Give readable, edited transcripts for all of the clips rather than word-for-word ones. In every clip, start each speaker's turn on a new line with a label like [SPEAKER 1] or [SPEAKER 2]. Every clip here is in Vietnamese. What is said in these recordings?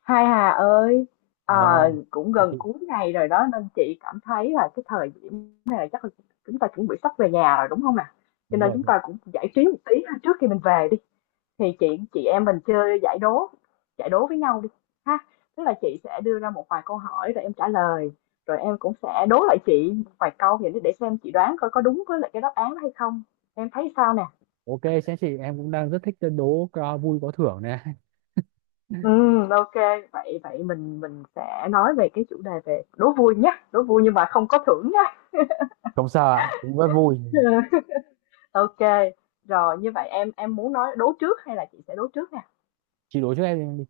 [SPEAKER 1] Hai Hà ơi,
[SPEAKER 2] Ờ,
[SPEAKER 1] ờ, cũng
[SPEAKER 2] thế
[SPEAKER 1] gần
[SPEAKER 2] chị
[SPEAKER 1] cuối ngày rồi đó nên chị cảm thấy là cái thời điểm này là chắc là chúng ta chuẩn bị sắp về nhà rồi đúng không nè? Cho
[SPEAKER 2] đúng
[SPEAKER 1] nên
[SPEAKER 2] rồi.
[SPEAKER 1] chúng ta cũng giải trí một tí ha, trước khi mình về đi. Thì chị em mình chơi giải đố với nhau đi ha. Tức là chị sẽ đưa ra một vài câu hỏi rồi em trả lời, rồi em cũng sẽ đố lại chị một vài câu vậy để xem chị đoán coi có đúng với lại cái đáp án đó hay không. Em thấy sao nè?
[SPEAKER 2] Ok, sẽ chị em cũng đang rất thích đố vui có thưởng này.
[SPEAKER 1] Ừ, ok vậy vậy mình sẽ nói về cái chủ đề về đố vui nhé, đố vui nhưng mà không có thưởng nhé.
[SPEAKER 2] Không sao ạ, cũng rất vui.
[SPEAKER 1] Ok, rồi như vậy em muốn nói đố trước hay là chị sẽ đố trước nè?
[SPEAKER 2] Chị đố trước em đi.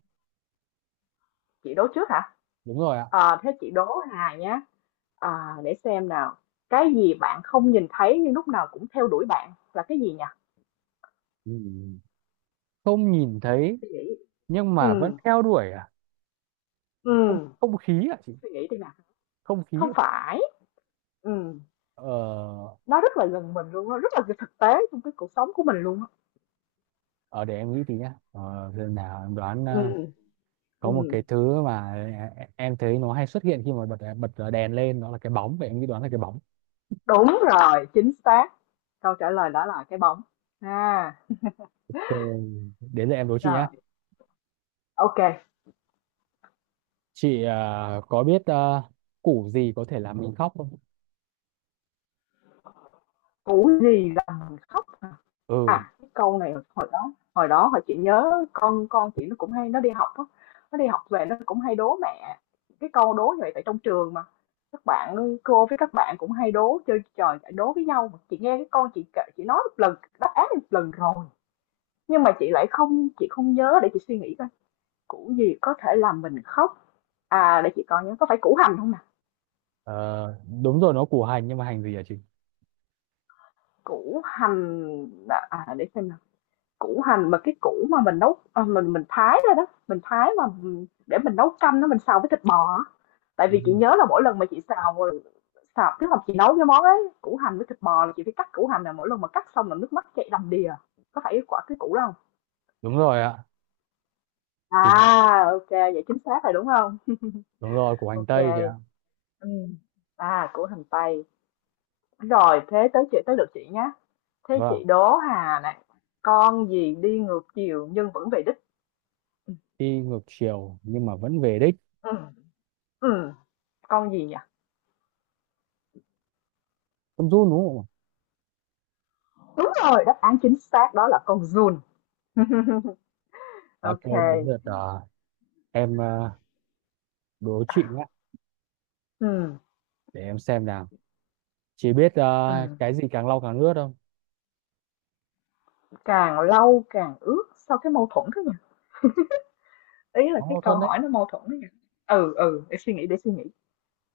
[SPEAKER 1] Chị đố trước hả?
[SPEAKER 2] Đúng rồi ạ.
[SPEAKER 1] Thế chị đố Hà nhé, à, để xem nào. Cái gì bạn không nhìn thấy nhưng lúc nào cũng theo đuổi bạn là cái gì nhỉ?
[SPEAKER 2] Ừ. Không nhìn thấy
[SPEAKER 1] Suy nghĩ.
[SPEAKER 2] nhưng
[SPEAKER 1] Ừ,
[SPEAKER 2] mà vẫn theo đuổi à?
[SPEAKER 1] ừ.
[SPEAKER 2] Không không khí ạ chị.
[SPEAKER 1] Suy nghĩ đi nào.
[SPEAKER 2] Không
[SPEAKER 1] Không
[SPEAKER 2] khí.
[SPEAKER 1] phải. Ừ,
[SPEAKER 2] Ờ
[SPEAKER 1] nó rất là gần mình luôn, nó rất là thực tế trong cái cuộc sống của mình luôn á.
[SPEAKER 2] ở để em nghĩ tí nhá. Ờ giờ nào em đoán
[SPEAKER 1] Ừ,
[SPEAKER 2] ờ,
[SPEAKER 1] ừ.
[SPEAKER 2] có một cái thứ mà em thấy nó hay xuất hiện khi mà bật bật đèn lên, nó là cái bóng, vậy em nghĩ đoán là cái bóng.
[SPEAKER 1] Đúng rồi, chính xác. Câu trả lời đó là cái bóng. À,
[SPEAKER 2] Ok, đến giờ em đố chị nhá.
[SPEAKER 1] rồi, ok kê.
[SPEAKER 2] Chị à, có biết à, củ gì có thể làm mình khóc không?
[SPEAKER 1] Củ gì làm mình khóc?
[SPEAKER 2] Ừ,
[SPEAKER 1] À, cái câu này hồi đó, hồi chị nhớ con chị nó cũng hay nó đi học á, nó đi học về nó cũng hay đố mẹ cái câu đố như vậy tại trong trường mà. Các bạn cô với các bạn cũng hay đố chơi trò chạy đố với nhau mà chị nghe cái con chị nói một lần đáp án một lần rồi, nhưng mà chị không nhớ. Để chị suy nghĩ coi, củ gì có thể làm mình khóc. À, để chị coi nhớ, có phải củ hành không nè?
[SPEAKER 2] ờ, đúng rồi nó củ hành, nhưng mà hành gì hả chị?
[SPEAKER 1] Củ hành, à, để xem nào. Củ hành mà cái củ mà mình nấu, mình thái ra đó, mình thái mà, để mình nấu canh nó, mình xào với thịt bò á. Tại
[SPEAKER 2] Ừ.
[SPEAKER 1] vì chị nhớ là mỗi lần mà chị xào, tức là chị nấu cái món ấy, củ hành với thịt bò là chị phải cắt củ hành, là mỗi lần mà cắt xong là nước mắt chảy đầm đìa. Có phải quả cái củ đó hông?
[SPEAKER 2] Đúng rồi ạ, thì nó,
[SPEAKER 1] À, vậy chính xác rồi, đúng không?
[SPEAKER 2] đúng rồi củ hành
[SPEAKER 1] Ok
[SPEAKER 2] tây kìa.
[SPEAKER 1] kê, à, củ hành tây. Rồi, thế tới lượt chị nhá. Thế
[SPEAKER 2] Vâng,
[SPEAKER 1] chị đố Hà này, con gì đi ngược chiều nhưng vẫn về đích? Ừ,
[SPEAKER 2] đi ngược chiều nhưng mà vẫn về đích.
[SPEAKER 1] ừ, ừ, con gì nhỉ?
[SPEAKER 2] Không run đúng không?
[SPEAKER 1] Đúng rồi, đáp án chính xác đó là con giun.
[SPEAKER 2] Ạ? À, ok,
[SPEAKER 1] Ok.
[SPEAKER 2] đến lượt à, em à, đố chị nhé,
[SPEAKER 1] Ừ,
[SPEAKER 2] để em xem nào. Chị biết à,
[SPEAKER 1] ừ.
[SPEAKER 2] cái gì càng lau càng ướt không?
[SPEAKER 1] Càng lâu càng ướt, sao cái mâu thuẫn thế nhỉ? Ý là
[SPEAKER 2] Nó
[SPEAKER 1] cái
[SPEAKER 2] mâu
[SPEAKER 1] câu
[SPEAKER 2] thuẫn đấy.
[SPEAKER 1] hỏi nó mâu thuẫn đấy nhỉ? Ừ, ừ, để suy nghĩ, để suy nghĩ.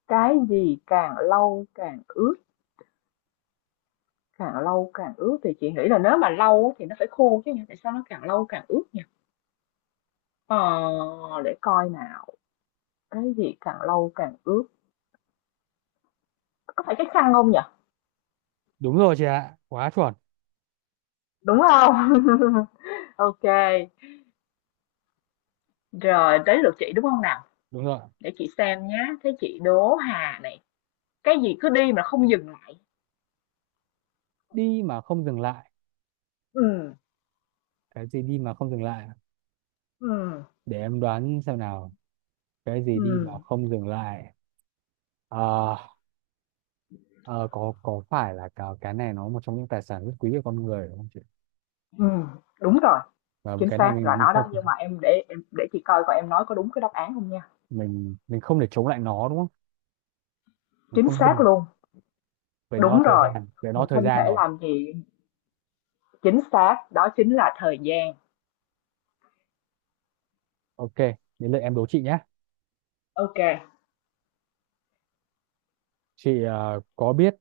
[SPEAKER 1] Cái gì càng lâu càng ướt, càng lâu càng ướt thì chị nghĩ là nếu mà lâu á thì nó phải khô chứ nhỉ? Tại sao nó càng lâu càng ướt nhỉ? Ờ, để coi nào. Cái gì càng lâu càng ướt? Có phải cái khăn không nhỉ?
[SPEAKER 2] Đúng rồi chị ạ, quá chuẩn.
[SPEAKER 1] Đúng không? Ok. Rồi, tới lượt chị đúng không nào?
[SPEAKER 2] Đúng rồi.
[SPEAKER 1] Để chị xem nhá, thấy chị Đỗ Hà này, cái gì cứ đi mà không dừng lại.
[SPEAKER 2] Đi mà không dừng lại.
[SPEAKER 1] Ừm,
[SPEAKER 2] Cái gì đi mà không dừng lại?
[SPEAKER 1] ừm,
[SPEAKER 2] Để em đoán xem nào. Cái gì đi mà
[SPEAKER 1] ừm,
[SPEAKER 2] không dừng lại? Ờ, ờ, có phải là cái này nó một trong những tài sản rất quý của con người đúng không chị?
[SPEAKER 1] ừm, đúng rồi,
[SPEAKER 2] Và
[SPEAKER 1] chính
[SPEAKER 2] cái này
[SPEAKER 1] xác là
[SPEAKER 2] mình
[SPEAKER 1] nó đó, nhưng
[SPEAKER 2] không,
[SPEAKER 1] mà em để chị coi coi em nói có đúng cái đáp án không nha.
[SPEAKER 2] mình không thể chống lại nó đúng không? Mình
[SPEAKER 1] Chính
[SPEAKER 2] không
[SPEAKER 1] xác
[SPEAKER 2] dừng,
[SPEAKER 1] luôn,
[SPEAKER 2] về nó là
[SPEAKER 1] đúng
[SPEAKER 2] thời
[SPEAKER 1] rồi,
[SPEAKER 2] gian, về nó là
[SPEAKER 1] mình
[SPEAKER 2] thời
[SPEAKER 1] không
[SPEAKER 2] gian
[SPEAKER 1] thể
[SPEAKER 2] rồi.
[SPEAKER 1] làm gì. Chính xác, đó chính là thời gian.
[SPEAKER 2] Ok, đến lượt em đố chị nhé.
[SPEAKER 1] Ok.
[SPEAKER 2] Chị ờ, có biết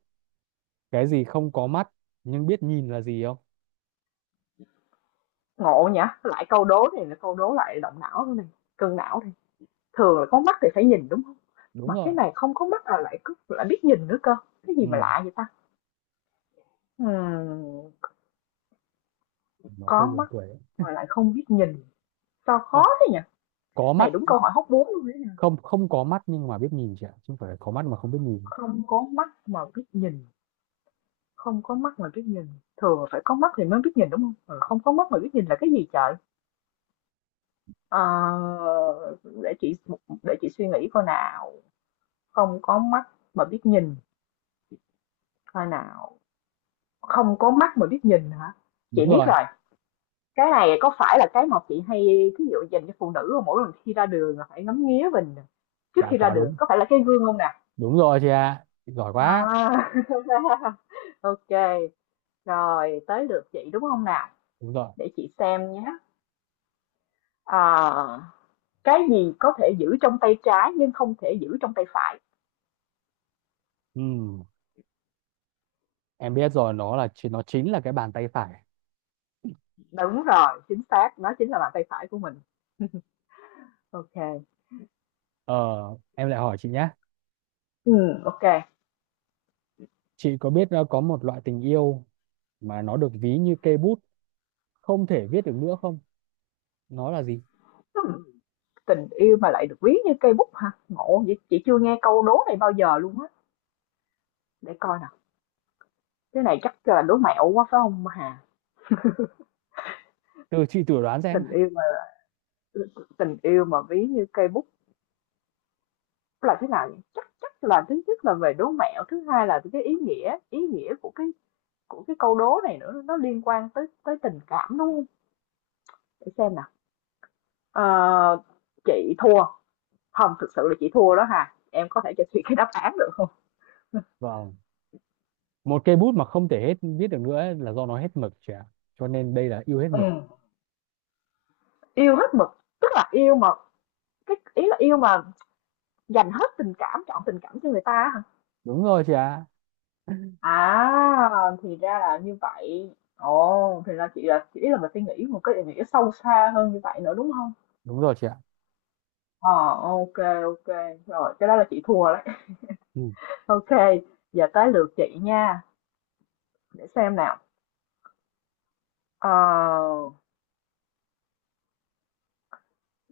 [SPEAKER 2] cái gì không có mắt nhưng biết nhìn là gì không?
[SPEAKER 1] Ngộ nhỉ, lại câu đố này là câu đố lại động não này, cân não này. Thường là có mắt thì phải nhìn đúng không?
[SPEAKER 2] Đúng
[SPEAKER 1] Mà cái
[SPEAKER 2] rồi.
[SPEAKER 1] này không có mắt là lại cứ lại biết nhìn nữa cơ. Cái gì mà
[SPEAKER 2] Ừ,
[SPEAKER 1] lạ vậy ta? Ừm,
[SPEAKER 2] nó
[SPEAKER 1] có
[SPEAKER 2] hơi buồn
[SPEAKER 1] mắt
[SPEAKER 2] cười đấy.
[SPEAKER 1] mà lại không biết nhìn. Sao khó
[SPEAKER 2] Ờ,
[SPEAKER 1] thế nhỉ?
[SPEAKER 2] có
[SPEAKER 1] Này
[SPEAKER 2] mắt,
[SPEAKER 1] đúng câu hỏi hóc búa luôn đấy.
[SPEAKER 2] không không có mắt nhưng mà biết nhìn chị ạ, chứ không phải là có mắt mà không biết nhìn.
[SPEAKER 1] Không có mắt mà biết nhìn, không có mắt mà biết nhìn. Thường phải có mắt thì mới biết nhìn đúng không? Ờ, không có mắt mà biết nhìn là cái gì trời? Ờ, để chị, để chị suy nghĩ coi nào. Không có mắt mà biết nhìn, coi nào. Không có mắt mà biết nhìn hả?
[SPEAKER 2] Đúng
[SPEAKER 1] Chị biết
[SPEAKER 2] rồi.
[SPEAKER 1] rồi. Cái này có phải là cái mà chị hay ví dụ dành cho phụ nữ không? Mỗi lần khi ra đường là phải ngắm nghía mình trước
[SPEAKER 2] Dạ
[SPEAKER 1] khi ra
[SPEAKER 2] quá
[SPEAKER 1] đường,
[SPEAKER 2] đúng.
[SPEAKER 1] có phải là cái gương không nè?
[SPEAKER 2] Đúng rồi chị ạ. Chị giỏi quá.
[SPEAKER 1] À, OK, rồi tới lượt chị đúng không nào?
[SPEAKER 2] Đúng rồi.
[SPEAKER 1] Để chị xem nhé. Ờ, cái gì có thể giữ trong tay trái nhưng không thể giữ trong tay phải?
[SPEAKER 2] Ừ. Em biết rồi, nó là nó chính là cái bàn tay phải.
[SPEAKER 1] Đúng rồi, chính xác, nó chính là bàn tay phải của mình. OK.
[SPEAKER 2] Ờ, em lại hỏi chị nhé,
[SPEAKER 1] Ừ, OK.
[SPEAKER 2] chị có biết ờ, có một loại tình yêu mà nó được ví như cây bút không thể viết được nữa không, nó là gì?
[SPEAKER 1] Hmm, tình yêu mà lại được ví như cây bút hả? Ngộ vậy, chị chưa nghe câu đố này bao giờ luôn á. Để coi nào. Cái này chắc là đố mẹo quá phải không Hà?
[SPEAKER 2] Từ chị thử đoán xem.
[SPEAKER 1] Tình yêu mà tình yêu mà ví như cây bút là thế nào nhỉ? Chắc Chắc là thứ nhất là về đố mẹo, thứ hai là cái ý nghĩa của cái, câu đố này nữa, nó liên quan tới tới tình cảm, đúng hông? Để xem nào. Ờ, chị thua, hông, thực sự là chị thua đó ha. Em có thể cho chị cái đáp án được không?
[SPEAKER 2] Vâng, một cây bút mà không thể hết viết được nữa ấy là do nó hết mực chị ạ, cho nên đây là yêu hết
[SPEAKER 1] Ừ.
[SPEAKER 2] mực.
[SPEAKER 1] Yêu hết mực, tức là yêu mà, cái ý là yêu mà dành hết tình cảm, chọn tình cảm cho người ta hả?
[SPEAKER 2] Đúng rồi chị ạ.
[SPEAKER 1] À, thì ra là như vậy. Ồ, thì ra chị là chỉ là mình suy nghĩ một cái ý nghĩa sâu xa hơn như vậy nữa, đúng không?
[SPEAKER 2] Đúng rồi chị ạ.
[SPEAKER 1] Ờ, ok, ok. Rồi, cái đó là chị thua đấy.
[SPEAKER 2] Ừ.
[SPEAKER 1] Ok, giờ tới lượt chị nha. Để xem nào. Ờ,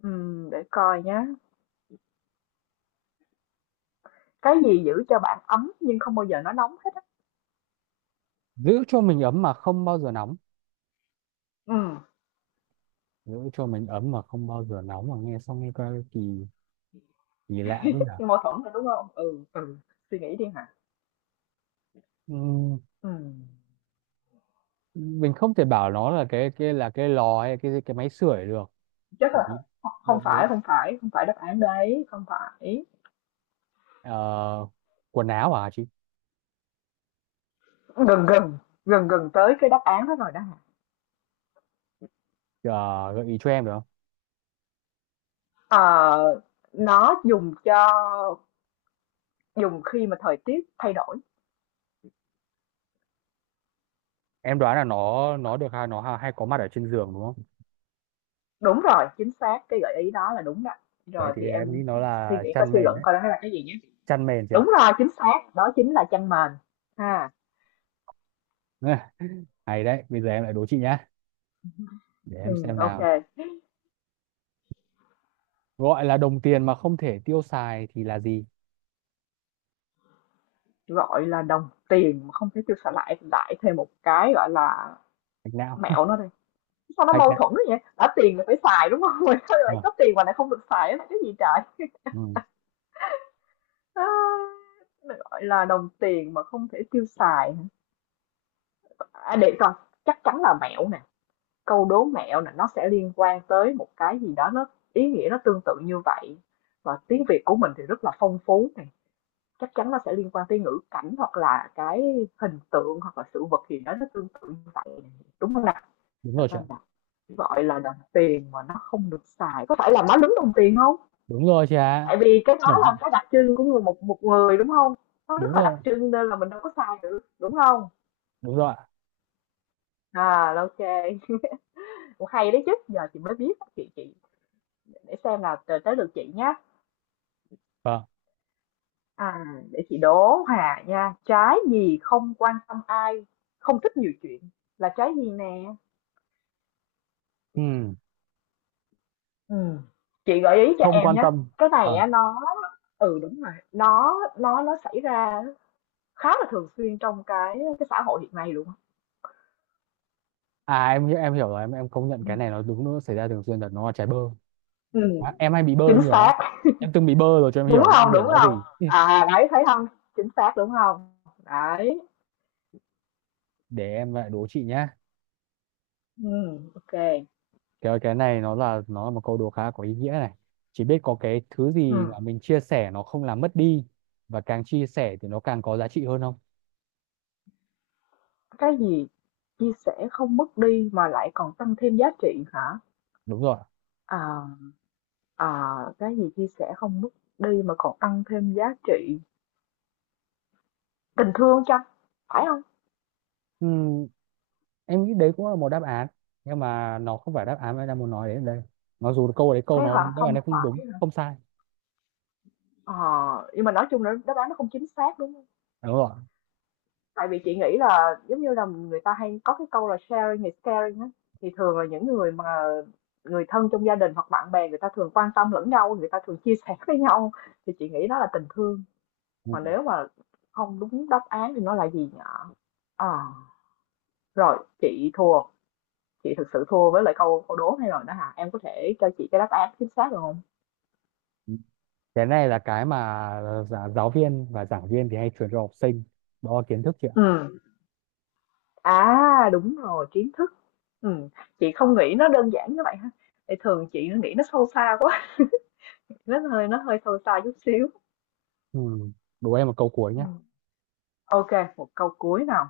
[SPEAKER 1] để coi nhá. Cái gì giữ cho bạn ấm nhưng không bao giờ nó nóng hết á?
[SPEAKER 2] Giữ cho mình ấm mà không bao giờ nóng.
[SPEAKER 1] Ừ,
[SPEAKER 2] Giữ cho mình ấm mà không bao giờ nóng, mà nghe xong nghe coi kỳ, kỳ lạ thế nhở.
[SPEAKER 1] nhưng mâu thuẫn rồi đúng không? Ừ, ừ. Suy nghĩ đi hả?
[SPEAKER 2] Ừ.
[SPEAKER 1] Ừ.
[SPEAKER 2] Mình không thể bảo nó là cái là cái lò hay cái máy sưởi được,
[SPEAKER 1] Chắc là
[SPEAKER 2] bởi vì,
[SPEAKER 1] không
[SPEAKER 2] bởi vì
[SPEAKER 1] phải, không phải, không phải đáp án đấy, không phải.
[SPEAKER 2] ờ, quần áo à chị?
[SPEAKER 1] Gần gần, tới cái đáp án đó rồi đó hả?
[SPEAKER 2] Ờ, gợi ý cho em được không?
[SPEAKER 1] Ờ, nó dùng cho, dùng khi mà thời tiết thay đổi.
[SPEAKER 2] Em đoán là nó được hay nó hay có mặt ở trên giường đúng không?
[SPEAKER 1] Đúng rồi, chính xác, cái gợi ý đó là đúng đó.
[SPEAKER 2] Vậy
[SPEAKER 1] Rồi
[SPEAKER 2] thì
[SPEAKER 1] thì
[SPEAKER 2] em
[SPEAKER 1] em
[SPEAKER 2] nghĩ nó
[SPEAKER 1] suy
[SPEAKER 2] là
[SPEAKER 1] nghĩ coi,
[SPEAKER 2] chăn
[SPEAKER 1] suy
[SPEAKER 2] mền
[SPEAKER 1] luận
[SPEAKER 2] đấy.
[SPEAKER 1] coi đó là cái gì nhé.
[SPEAKER 2] Chăn mền chị ạ.
[SPEAKER 1] Đúng rồi, chính xác, đó chính là chăn mền. Ha.
[SPEAKER 2] Ừ, hay đấy, bây giờ em lại đố chị nhá, để
[SPEAKER 1] Ừ,
[SPEAKER 2] em xem
[SPEAKER 1] ok.
[SPEAKER 2] nào. Gọi là đồng tiền mà không thể tiêu xài thì là gì?
[SPEAKER 1] Gọi là đồng tiền mà không thể tiêu xài lại lại thêm một cái gọi là
[SPEAKER 2] Hạch não.
[SPEAKER 1] mẹo nó đi. Sao nó
[SPEAKER 2] Hạch
[SPEAKER 1] mâu
[SPEAKER 2] não.
[SPEAKER 1] thuẫn vậy? Đã tiền là phải xài đúng không? Mà sao lại
[SPEAKER 2] Ờ,
[SPEAKER 1] có tiền mà lại không được xài là cái gì trời?
[SPEAKER 2] ừ,
[SPEAKER 1] À, gọi là đồng tiền mà không thể tiêu xài, hả? À, để coi, chắc chắn là mẹo nè. Câu đố mẹo là nó sẽ liên quan tới một cái gì đó, nó ý nghĩa nó tương tự như vậy, và tiếng Việt của mình thì rất là phong phú này, chắc chắn nó sẽ liên quan tới ngữ cảnh hoặc là cái hình tượng hoặc là sự vật gì đó nó tương tự như vậy, đúng không nào?
[SPEAKER 2] đúng rồi chị ạ.
[SPEAKER 1] Gọi là đồng tiền mà nó không được xài, có phải là má lúng đồng tiền không?
[SPEAKER 2] Đúng rồi chị ạ.
[SPEAKER 1] Tại vì cái đó
[SPEAKER 2] Chuẩn.
[SPEAKER 1] là cái đặc trưng của người, một một người đúng không? Nó rất
[SPEAKER 2] Đúng
[SPEAKER 1] là đặc
[SPEAKER 2] rồi.
[SPEAKER 1] trưng nên là mình đâu có xài được đúng không?
[SPEAKER 2] Đúng rồi ạ.
[SPEAKER 1] À, ok, cũng hay đấy chứ, giờ chị mới biết. Chị Để xem nào, tới tới lượt chị nhé.
[SPEAKER 2] Vâng.
[SPEAKER 1] À, để chị đố Hà nha. Trái gì không quan tâm ai, không thích nhiều chuyện, là trái gì nè?
[SPEAKER 2] Ừ,
[SPEAKER 1] Ừ. Chị gợi ý cho
[SPEAKER 2] không
[SPEAKER 1] em
[SPEAKER 2] quan
[SPEAKER 1] nhé.
[SPEAKER 2] tâm.
[SPEAKER 1] Cái này
[SPEAKER 2] Ờ.
[SPEAKER 1] á, nó, ừ, đúng rồi, nó xảy ra khá là thường xuyên trong cái xã hội hiện nay luôn á.
[SPEAKER 2] À em em hiểu rồi, em công nhận cái này nó đúng, nó xảy ra thường xuyên thật, nó là trái bơ.
[SPEAKER 1] Ừ,
[SPEAKER 2] À, em hay bị bơ
[SPEAKER 1] chính
[SPEAKER 2] nhiều lắm.
[SPEAKER 1] xác.
[SPEAKER 2] Em từng bị bơ rồi cho em
[SPEAKER 1] Đúng
[SPEAKER 2] hiểu, em
[SPEAKER 1] không?
[SPEAKER 2] hiểu
[SPEAKER 1] Đúng
[SPEAKER 2] nó gì.
[SPEAKER 1] không?
[SPEAKER 2] Ừ.
[SPEAKER 1] À đấy thấy không? Chính xác đúng không? Đấy.
[SPEAKER 2] Để em lại đố chị nhá.
[SPEAKER 1] Ừ, ok.
[SPEAKER 2] Cái này nó là, nó là một câu đố khá có ý nghĩa này. Chỉ biết có cái thứ
[SPEAKER 1] Ừ.
[SPEAKER 2] gì mà mình chia sẻ nó không làm mất đi, và càng chia sẻ thì nó càng có giá trị hơn không?
[SPEAKER 1] Cái gì chia sẻ không mất đi mà lại còn tăng thêm giá trị hả?
[SPEAKER 2] Đúng rồi.
[SPEAKER 1] À, à, cái gì chia sẻ không mất đi mà còn tăng thêm giá trị? Tình thương chăng? Phải không?
[SPEAKER 2] Ừm, em nghĩ đấy cũng là một đáp án, nhưng mà nó không phải đáp án mà em đang muốn nói đến đây, mặc dù câu đấy
[SPEAKER 1] Thế
[SPEAKER 2] câu nó
[SPEAKER 1] hả?
[SPEAKER 2] đáp án
[SPEAKER 1] Không
[SPEAKER 2] này không đúng
[SPEAKER 1] phải hả?
[SPEAKER 2] không sai.
[SPEAKER 1] Ờ, nhưng mà nói chung là đáp án nó không chính xác đúng không?
[SPEAKER 2] Đúng rồi.
[SPEAKER 1] Tại vì chị nghĩ là giống như là người ta hay có cái câu là sharing is caring á. Thì thường là những người mà người thân trong gia đình hoặc bạn bè, người ta thường quan tâm lẫn nhau, người ta thường chia sẻ với nhau. Thì chị nghĩ đó là tình thương.
[SPEAKER 2] Ừ.
[SPEAKER 1] Mà nếu mà không đúng đáp án thì nó là gì nhở? Ờ, rồi, chị thua, chị thực sự thua với lại câu câu đố này rồi đó hả? Em có thể cho chị cái đáp án chính xác được không?
[SPEAKER 2] Cái này là cái mà giáo viên và giảng viên thì hay truyền cho học sinh, đó là kiến thức chị ạ.
[SPEAKER 1] Ừ. À, đúng rồi, kiến thức. Ừ. Chị không nghĩ nó đơn giản như vậy ha. Thì thường chị nó nghĩ nó sâu xa quá, nó hơi sâu xa chút xíu.
[SPEAKER 2] Ừ. Đố em một câu cuối
[SPEAKER 1] Ừ.
[SPEAKER 2] nhé.
[SPEAKER 1] Ok, một câu cuối nào.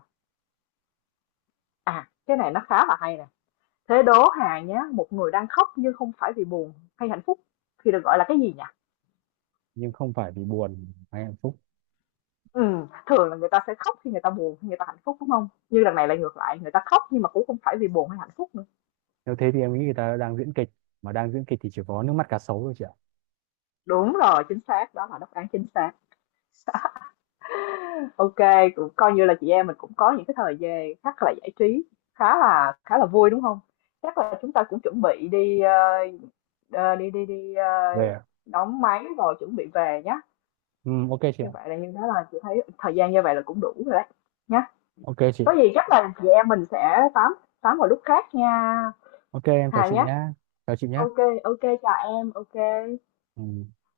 [SPEAKER 1] À, cái này nó khá là hay nè. Thế đố Hà nhé, một người đang khóc nhưng không phải vì buồn hay hạnh phúc thì được gọi là cái gì nhỉ?
[SPEAKER 2] Nhưng không phải vì buồn hay hạnh phúc.
[SPEAKER 1] Ừ, thường là người ta sẽ khóc khi người ta buồn, khi người ta hạnh phúc, đúng không? Như lần này lại ngược lại, người ta khóc nhưng mà cũng không phải vì buồn hay hạnh phúc nữa.
[SPEAKER 2] Nếu thế thì em nghĩ người ta đang diễn kịch, mà đang diễn kịch thì chỉ có nước mắt cá sấu thôi chị ạ.
[SPEAKER 1] Đúng rồi, chính xác, đó là đáp án chính xác. OK, cũng coi như là chị em mình cũng có những cái thời gian chắc là giải trí khá là vui, đúng không? Chắc là chúng ta cũng chuẩn bị đi, đi đi đi,
[SPEAKER 2] Về ạ.
[SPEAKER 1] đóng máy rồi chuẩn bị về nhá.
[SPEAKER 2] Ừ, ok chị ạ.
[SPEAKER 1] Như vậy là, như đó là chị thấy thời gian như vậy là cũng đủ rồi đấy, nhá.
[SPEAKER 2] Ok chị.
[SPEAKER 1] Có gì chắc là chị em mình sẽ tám, vào lúc khác nha,
[SPEAKER 2] Ok em chào
[SPEAKER 1] Hà
[SPEAKER 2] chị
[SPEAKER 1] nhá.
[SPEAKER 2] nhá. Chào chị nhá.
[SPEAKER 1] OK, OK, chào em, OK.
[SPEAKER 2] Ừ.